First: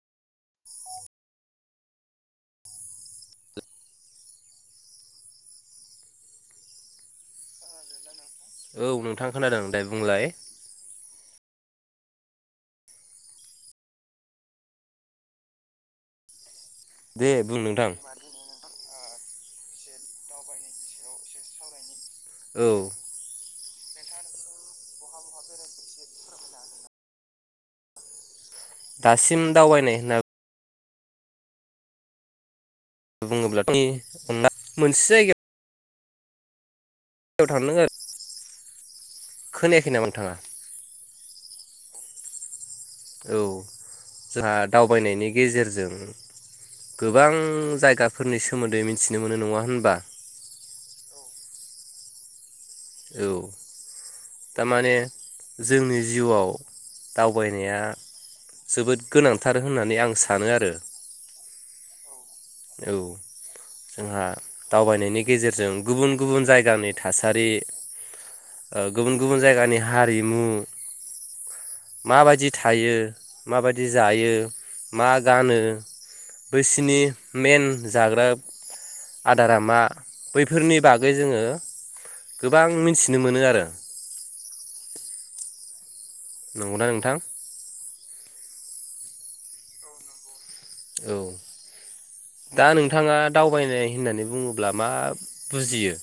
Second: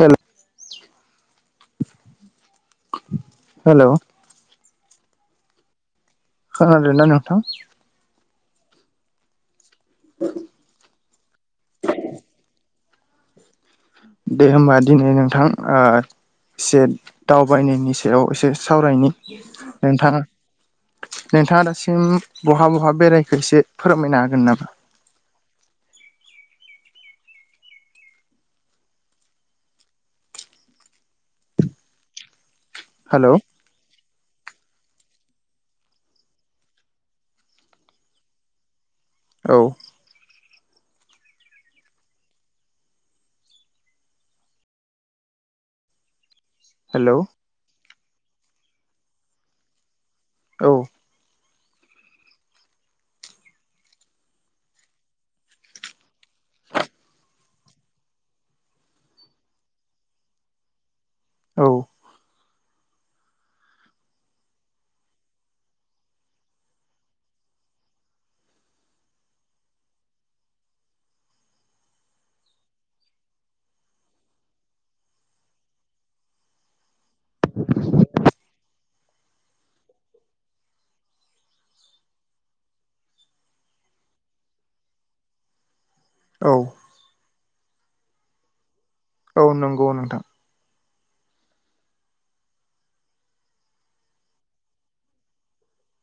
हेल हेल' खोनादों ना नोंथां? औ नोंथां खोनादों दाय बुंंलाय दे होमबा दिनै नोंथां ओ एसे दे बुं नोंथां दावबायनायनि सायाव एसे सावरायनि नोंथाङा नोंथाङा दासिम बहा औ बहा बेरायखो इसे फोरमायनो हागोन नामा दासिम दावबायनाय होनना हेलौ बुङोब्ला [unintelligible] [unintelligible] मोनसे जायगायाव याव थांदों आरो औ खोनायाखै नामा नोंथाङा औ जोंहा दावबायनायनि गेजेरजों हेलौ गोबां जायगा फोरनि सोमोन्दै मिथिनो मोनो नङा होनबा औ औ तारमाने जोंनि जिउआव दावबायनाया जोबोद गोनांथार होननानै आं सानो आरो औ औ जोंहा दावबायनायनि गेजेरजों गुबुन गुबुन जायगानि थासारि ओ गुबुन गुबुन जायगानि हारिमु माबायदि थायो माबायदि जायो मा गानो बैसोरनि मेन जाग्रा आदारा मा बैफोरनि बागै जोङो गोबां मिथिनो मोनो आरो औ नंगौना नोंथां औ नंगौ नोंथां औ दा नोंथाङा दावबायनाय होननानै बुङोब्ला मा बुजियो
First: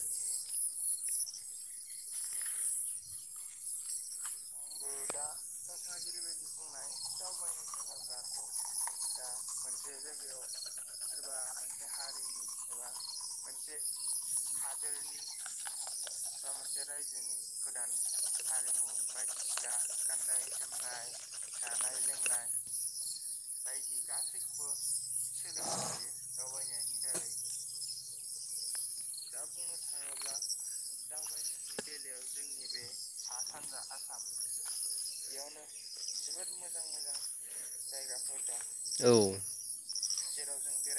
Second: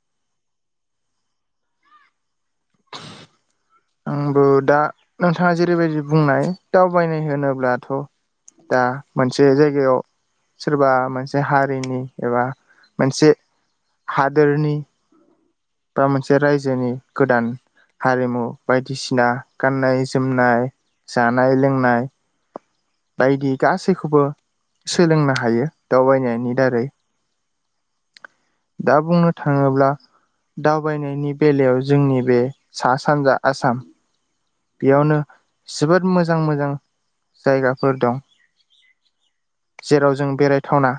आंबो दा नोंथाङा जेरैबायदि बुंनाय दावबायनाय होनोब्लाथ' दा मोनसे जायगायाव सोरबा मोनसे हारिनि एबा मोनसे हादोरनि बा मोनसे रायजोनि गोदान हारिमु बायदिसिना गाननाय जोमनाय जानाय लोंनाय बायदि गासैखौबो सोलोंनो हायो दावबायनायनि दारै दा बुंनो थाङोब्ला दावबायनायनि बेलायाव जोंनि बे सा सानजा आसाम बेयावनो जोबोद मोजां मोजां जायगाफोर दं औ जेराव जों बेरायथावना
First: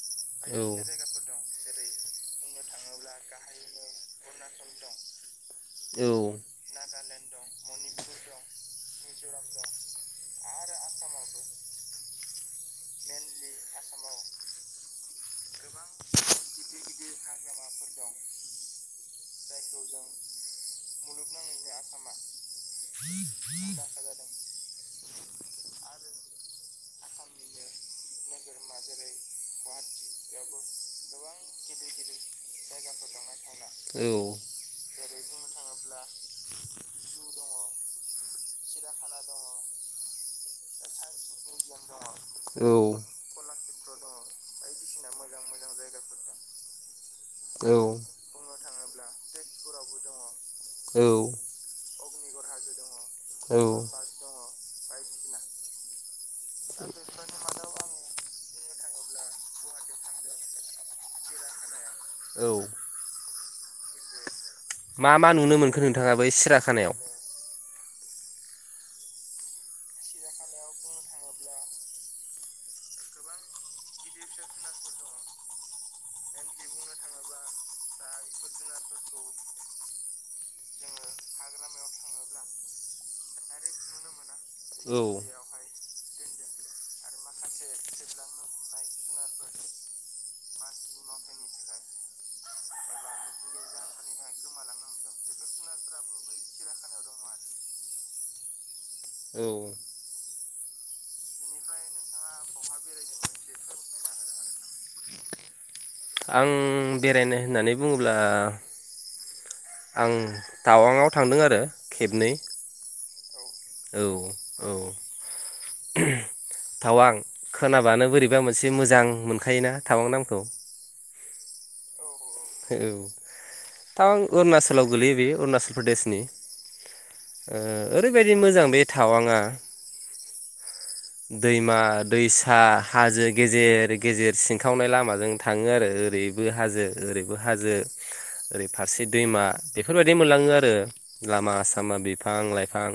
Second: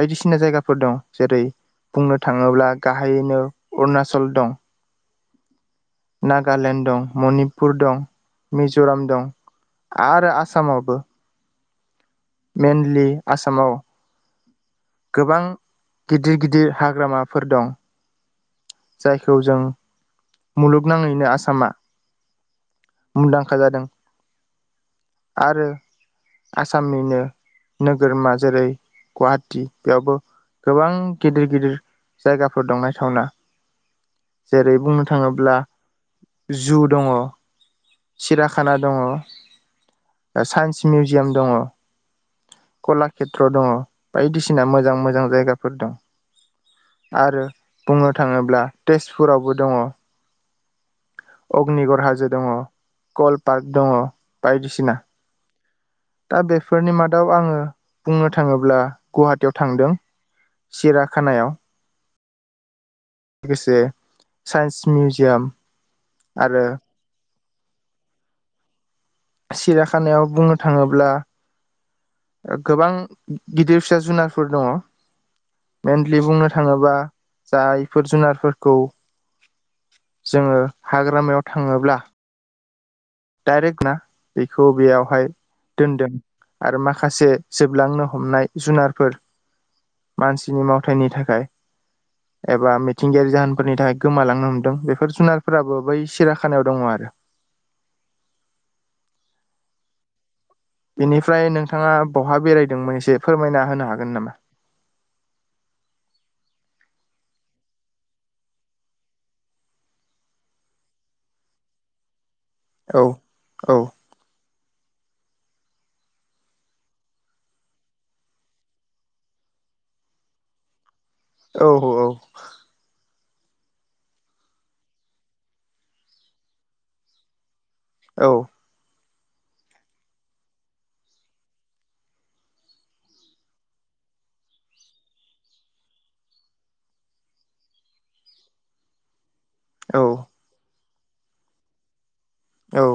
बायदिसिना औ जायगाफोर दं जेरै बुंनो थाङोब्ला गाहायैनो अरुनाचल दं औ नागालेण्ड दं मनिपुर दं मिज'राम दं आरो आसामावबो मेनलि आसामाव गोबां गिदिर गिदिर हाग्रामाफोर दं जायखौ जों मुलुगनाङैनो आसामा मुंदांखा जादों आरो आसामनिनो नोगोरमा जेरै गुवाहाटी बेयावबो गोबां गिदिर गिदिर जायगाफोर दं नायथावना जेरै बुंनो थाङोब्ला जु दङ सिरियाखाना दङ साइन्स मिउजियाम दङ औ कलाकेत्र दङ बायदिसिना मोजां मोजां जायगाफोर दं आरो बुंनो थाङोब्ला तेजपुरावबो दङ औ अग्निगर हाजो दङ कल औ पार्क दङ बायदिसिना दा बेफोरनि मादाव आङो बुंनो थाङोब्ला गुवाहाटीयाव थांदों सिरियाखानायाव लोगोसे साइन्स मा मा मिउजियाम नुनो मोनखो नोंथाङा बै आरो सिरियाखानायाव सिरियाखानायाव बुंनो थाङोब्ला गोबां गिदिर फिसा जुनारफोर दङ मेनलि बुंनो थाङोबा जायफोर जुनारफोरखौ जोङो हाग्रामायाव थाङोब्ला डायरेक्ट ना बेखौ बेयावहाय दोनदों आरो माखासे जोबलांनो हमनाय जुनारफोर मानसिनि मावथायनि थाखाय एबा मिथिंगायारि जाहोनफोरनि थाखाय गोमालांनो हमदों बेफोर जुनारफोराबो बै सिराखानायाव दङ आरो औ बेनिफ्राय नोंथाङा बहा बेरायदोंमोन एसे फोरमायना होनो हागोन नामा? आं बेरायनो होननानै बुङोब्ला आं टावांआव थांदों आरो खेबनै। औ औ औ थावां खोनाबानो बोरैबा मोनसे मोजां मोनखायोना थावां नामखौ औ औ औ औ तावां अरुनाचलाव गोलैयो बे अरुणाचल प्रदेशनि औ ओरैबायदि मोजां बे थावङा दैमा दैसा हाजो गेजेर गेजेर सिनखावनाय लामाजों थाङो आरो ओरैबो हाजो ओरैबो हाजो ओरै फारसे दैमा औ बेफोरबायदि मोनलाङो आरो लामा सामा बेफोर बिफां औ लाइफां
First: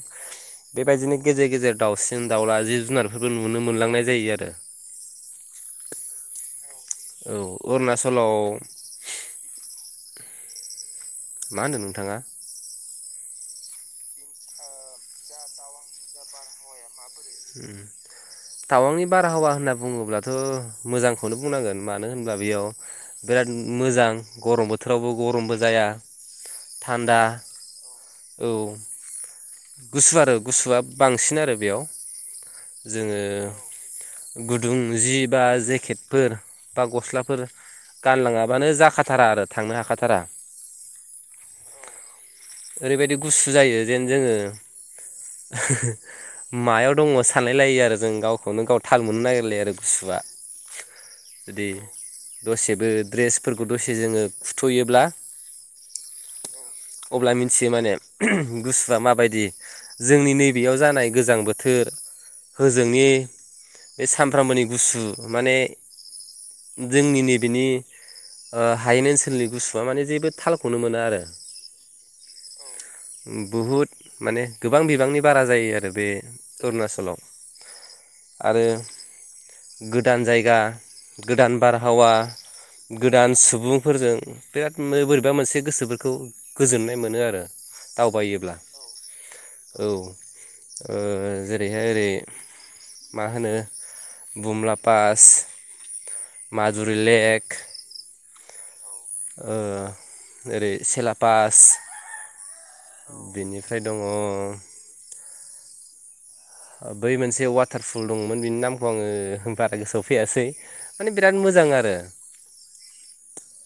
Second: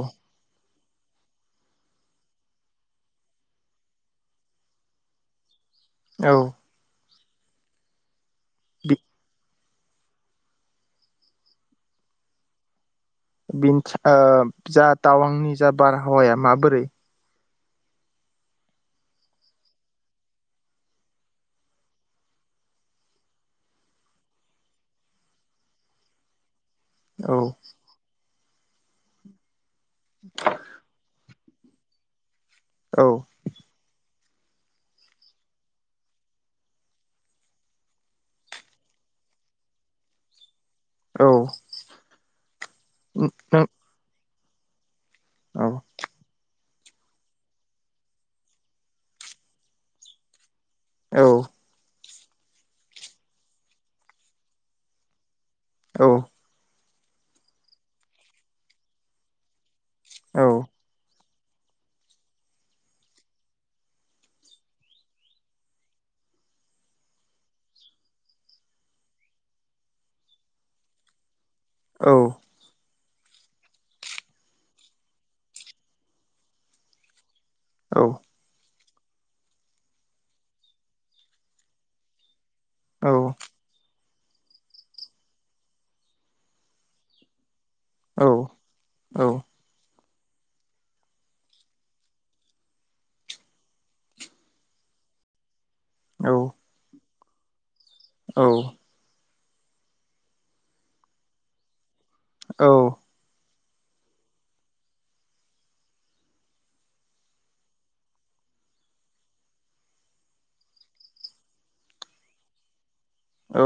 बेबायदिनो गेजेर गेजेर दाउसिन दाउला जि जुनारफोरबो नुनो मोनलांनाय जायो आरो औ औ अरुणाचलाव [inaudible] बि मा होनदों नोंथाङा बिनि ओ जा टावांनि जा बारहावाया माबोरै टावांनि बारहावा होनना बुङोब्लाथ' मोजांखौनो बुंनांगोन मानो होनबा बेयाव बिराद मोजां गरम बोथोरावबो गरमबो जाया। थान्दा औ औ गुसु आरो गुसुआ बांसिन आरो। बेयाव औ जोङो गुदुं जि बा जेकेटफोर बा गस्लाफोर गानलाङाबानो जाखाथारा आरो थांनो हाखाथारा औ ओरैबायदि गुसु नों जायो जेन जोङो औ [inaudible] मायाव दङ सानलाय लायो आरो जों गावखौनो गाव थाल मोननो नागिरलाया आरो गुसुआ औ जुदि दसेबो दसे जोङो ड्रेसफोरखौ दसे जोङो खुथ'योब्ला औ अब्ला मिथियो माने गुसुआ माबायदि जोंनि औ नैबेयाव जानाय गोजां बोथोर बोथोर होजोंनि सामफ्रामबोनि गुसु माने जोंनि नैबेनि हायेन ओनसोलनि गुसुवआ माने जेबो थालखौनो मोना आरो। औ बहुद माने गोबां बिबांनि बारा जायो आरो बे अरुणाचलाव औ आरो गोदान जायगा गोदान बारहावा औ गोदान सुबुंफोरजों बिराद बोरैबा मोनसे गोसोफोरखौ गोजोननाय मोनो आरो दावबायोब्ला औ जेरैहाय ओरै मा होनो बुमला पास औ माजुरि लेक [inaudible] औ ओरै सेलापास बेनि फ्राय दङ बै मोनसे वाटारफुल दंमोन बिनि नामखौ आङो बारा गोसोआव फैयासै माने बिराद मोजां आरो औ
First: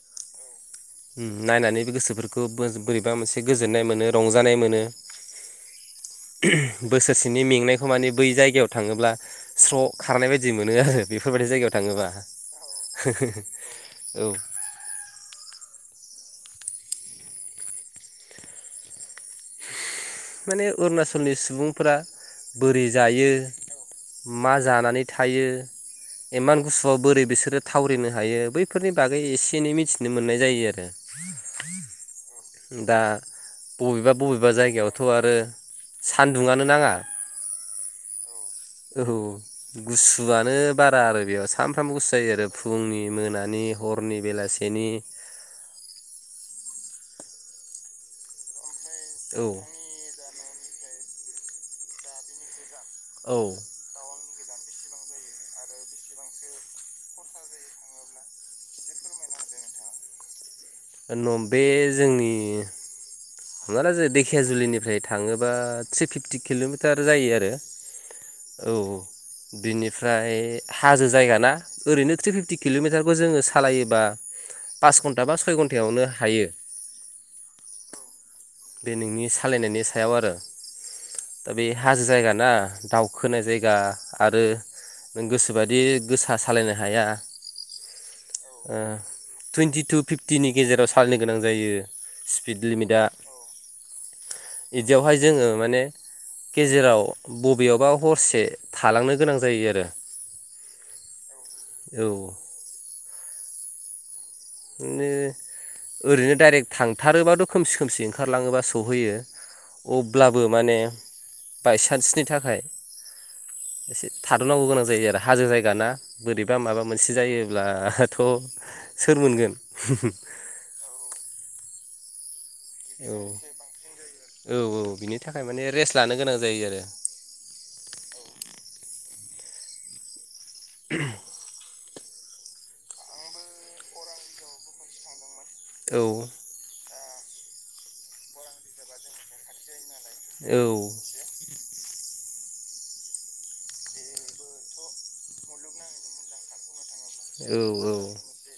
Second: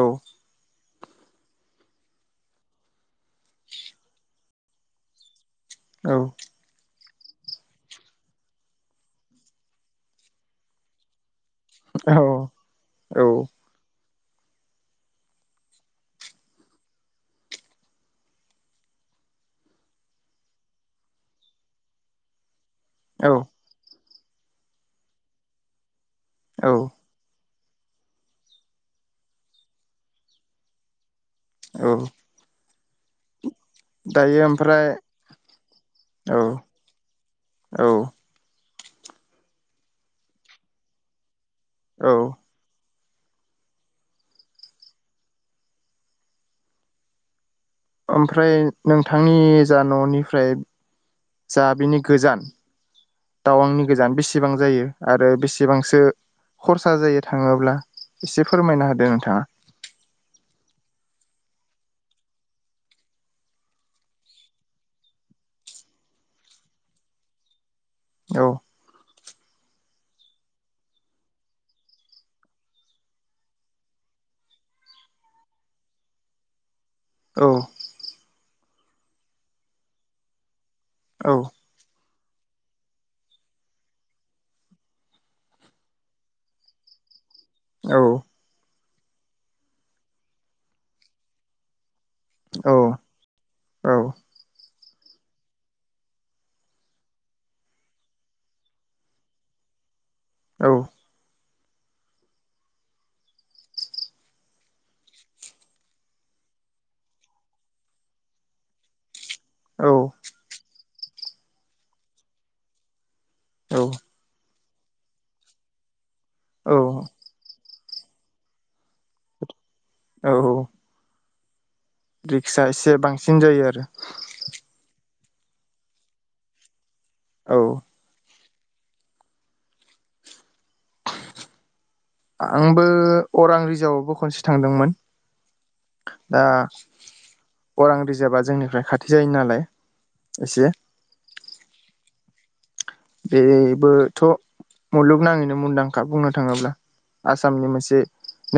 नायनानै गोसोफोरखौ बोरैबा मोनसे गोजोननाय मोनो रंजानाय मोनो औ बोसोरसेनि मेंनायखौ माने बै जायगायाव थाङोब्ला स्र' खारनाय बायदि मोनो आरो बेफोर बेफोरबायदि जायगायाव थाङोबा औ माने अरुणाचलनि सुबुंफोरा बोरै औ जायो मा जानानै थायो इमान औ गुसुआव बोरै बिसोरो थावरिनो हायो बैफोरनि बागै एसे एनै मिथिनो मोननाय जायो आरो औ [inaudible] दा बबेबा दायो बबेबा ओमफ्राय जायगायावथ' आरो औ सान्दुङानो नाङा औ औ गुसुआनो बारा आरो बेयाव सा सानफ्रामबो औ गुसु जायो आरो फुुंनि मोनानि हरनि बेलासेनि ओमफ्राय नोंथांनि जा न'निफ्राय औ जा बिनि गोजान औ टावांनि गोजान बेस बेसेबां जायो आरो बेसेबांसो खरसा जायो थाङोब्ला एसे फोरमायना होदो नोंथाङा। नम बे जोंनि हमना ला धेखियाजुलिनिफ्राय थाङोबा थ्रि फिफ्टि किल'मिटार जायो आरो औ। बिनिफ्राय हाजो जायगा ना ओरैनो थ्रि फिफटि किल'मिटारखौ जोङो सालायोबा पास घन्टा बा सय घन्टायावनो हायो। औ। बे नोंनि सालायनायनि सायाव आरो औ दा बे हाजो जायगा ना दाउखोनाय जायगा आरो नों गोसोबायदि गोसा सालायनो हाया। औ। ओ टुवेन्टि टु फिफ्टिनि गेजेराव सालायनो गोनां जायो। स्पिड औ लिमिदा औ। बिदियावहाय जोङो माने गेजेराव बबेयावबा हरसे थालांनो गोनां जायो आरो औ। औ। बिनो ओरैनो डाइरेक्ट थांथारोबाथ' खोमसि खोमसि ओंखारलाङोबा सहैयो। अब्लाबो माने बायसान्सनि थाखाय औ एसे थाद'नांगौ गोनां जायो आरो हाजो जायगा ना बोरैबा औ माबा मोनसे जायोब्ला थ' सोर मोनगोन [inaudible] औ [unintelligible] [unintelligible] एसे औ बांसिन जायो आरो औ औ बिनि थाखाय माने रेस्ट लानो गोनां जायो आरो औ। [inaudible] आंबो अरां रिजाबावबो खनसे थांदोंमोन। औ दा अरां रिजार्भा जोंनिफ्राय खाथि जायो नालाय। एसे औ। द बेबोथ' मुलुगनाङैनो मुंदांखा बुंनो थाङोब्ला औ आसामनि औ मोनसे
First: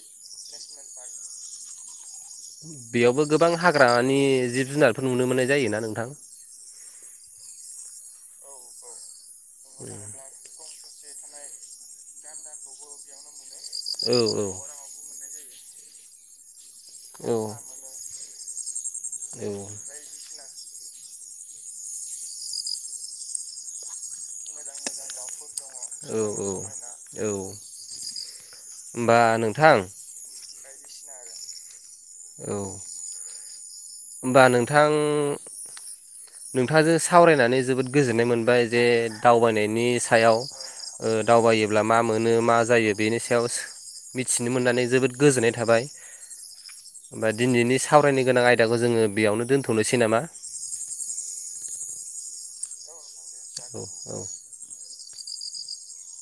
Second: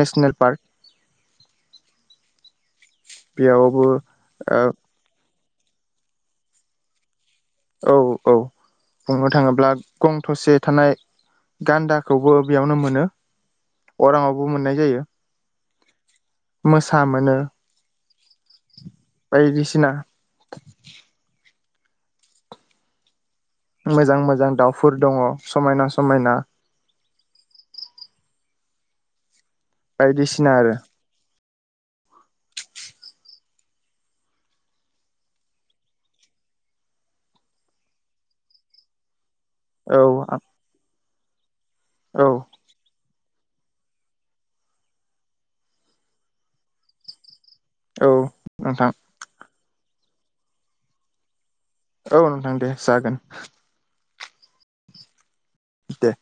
नेसनेल बार [inaudible] बेयावबो गोबां हाग्रानि ओ जिब जुनारफोर नुनो मोननाय जायोना नोंथां औ औ बुंनो थाङोब्ला गं थसे थानाय गान्दाखौबो बेयावनो मोनो औ औ अरांङावबो मोननाय जायो मोसा औ मोनो औ बायदिसिना मोजां मोजां दाउफोर दङ समायना औ समायना औ होमबा नों बायदिसिना आरो औ होमबा नोंथां नोंथांजों सावरायनानै जोबोद गोजोननाय मोनबाय जे दावबायनायनि औ सायाव दावायो अब्ला मा औ मोनो मा जायो बेनि सायाव मिथिनो मोननानै जोबोद गोजोननाय थाबाय दिनैनि औ सावरायनो गोनां आयदाखौ नोंथां जोंङो बेयावनो दोनथ' थ'नोसै नामा औ नोंथां दे जागोन औ औ दे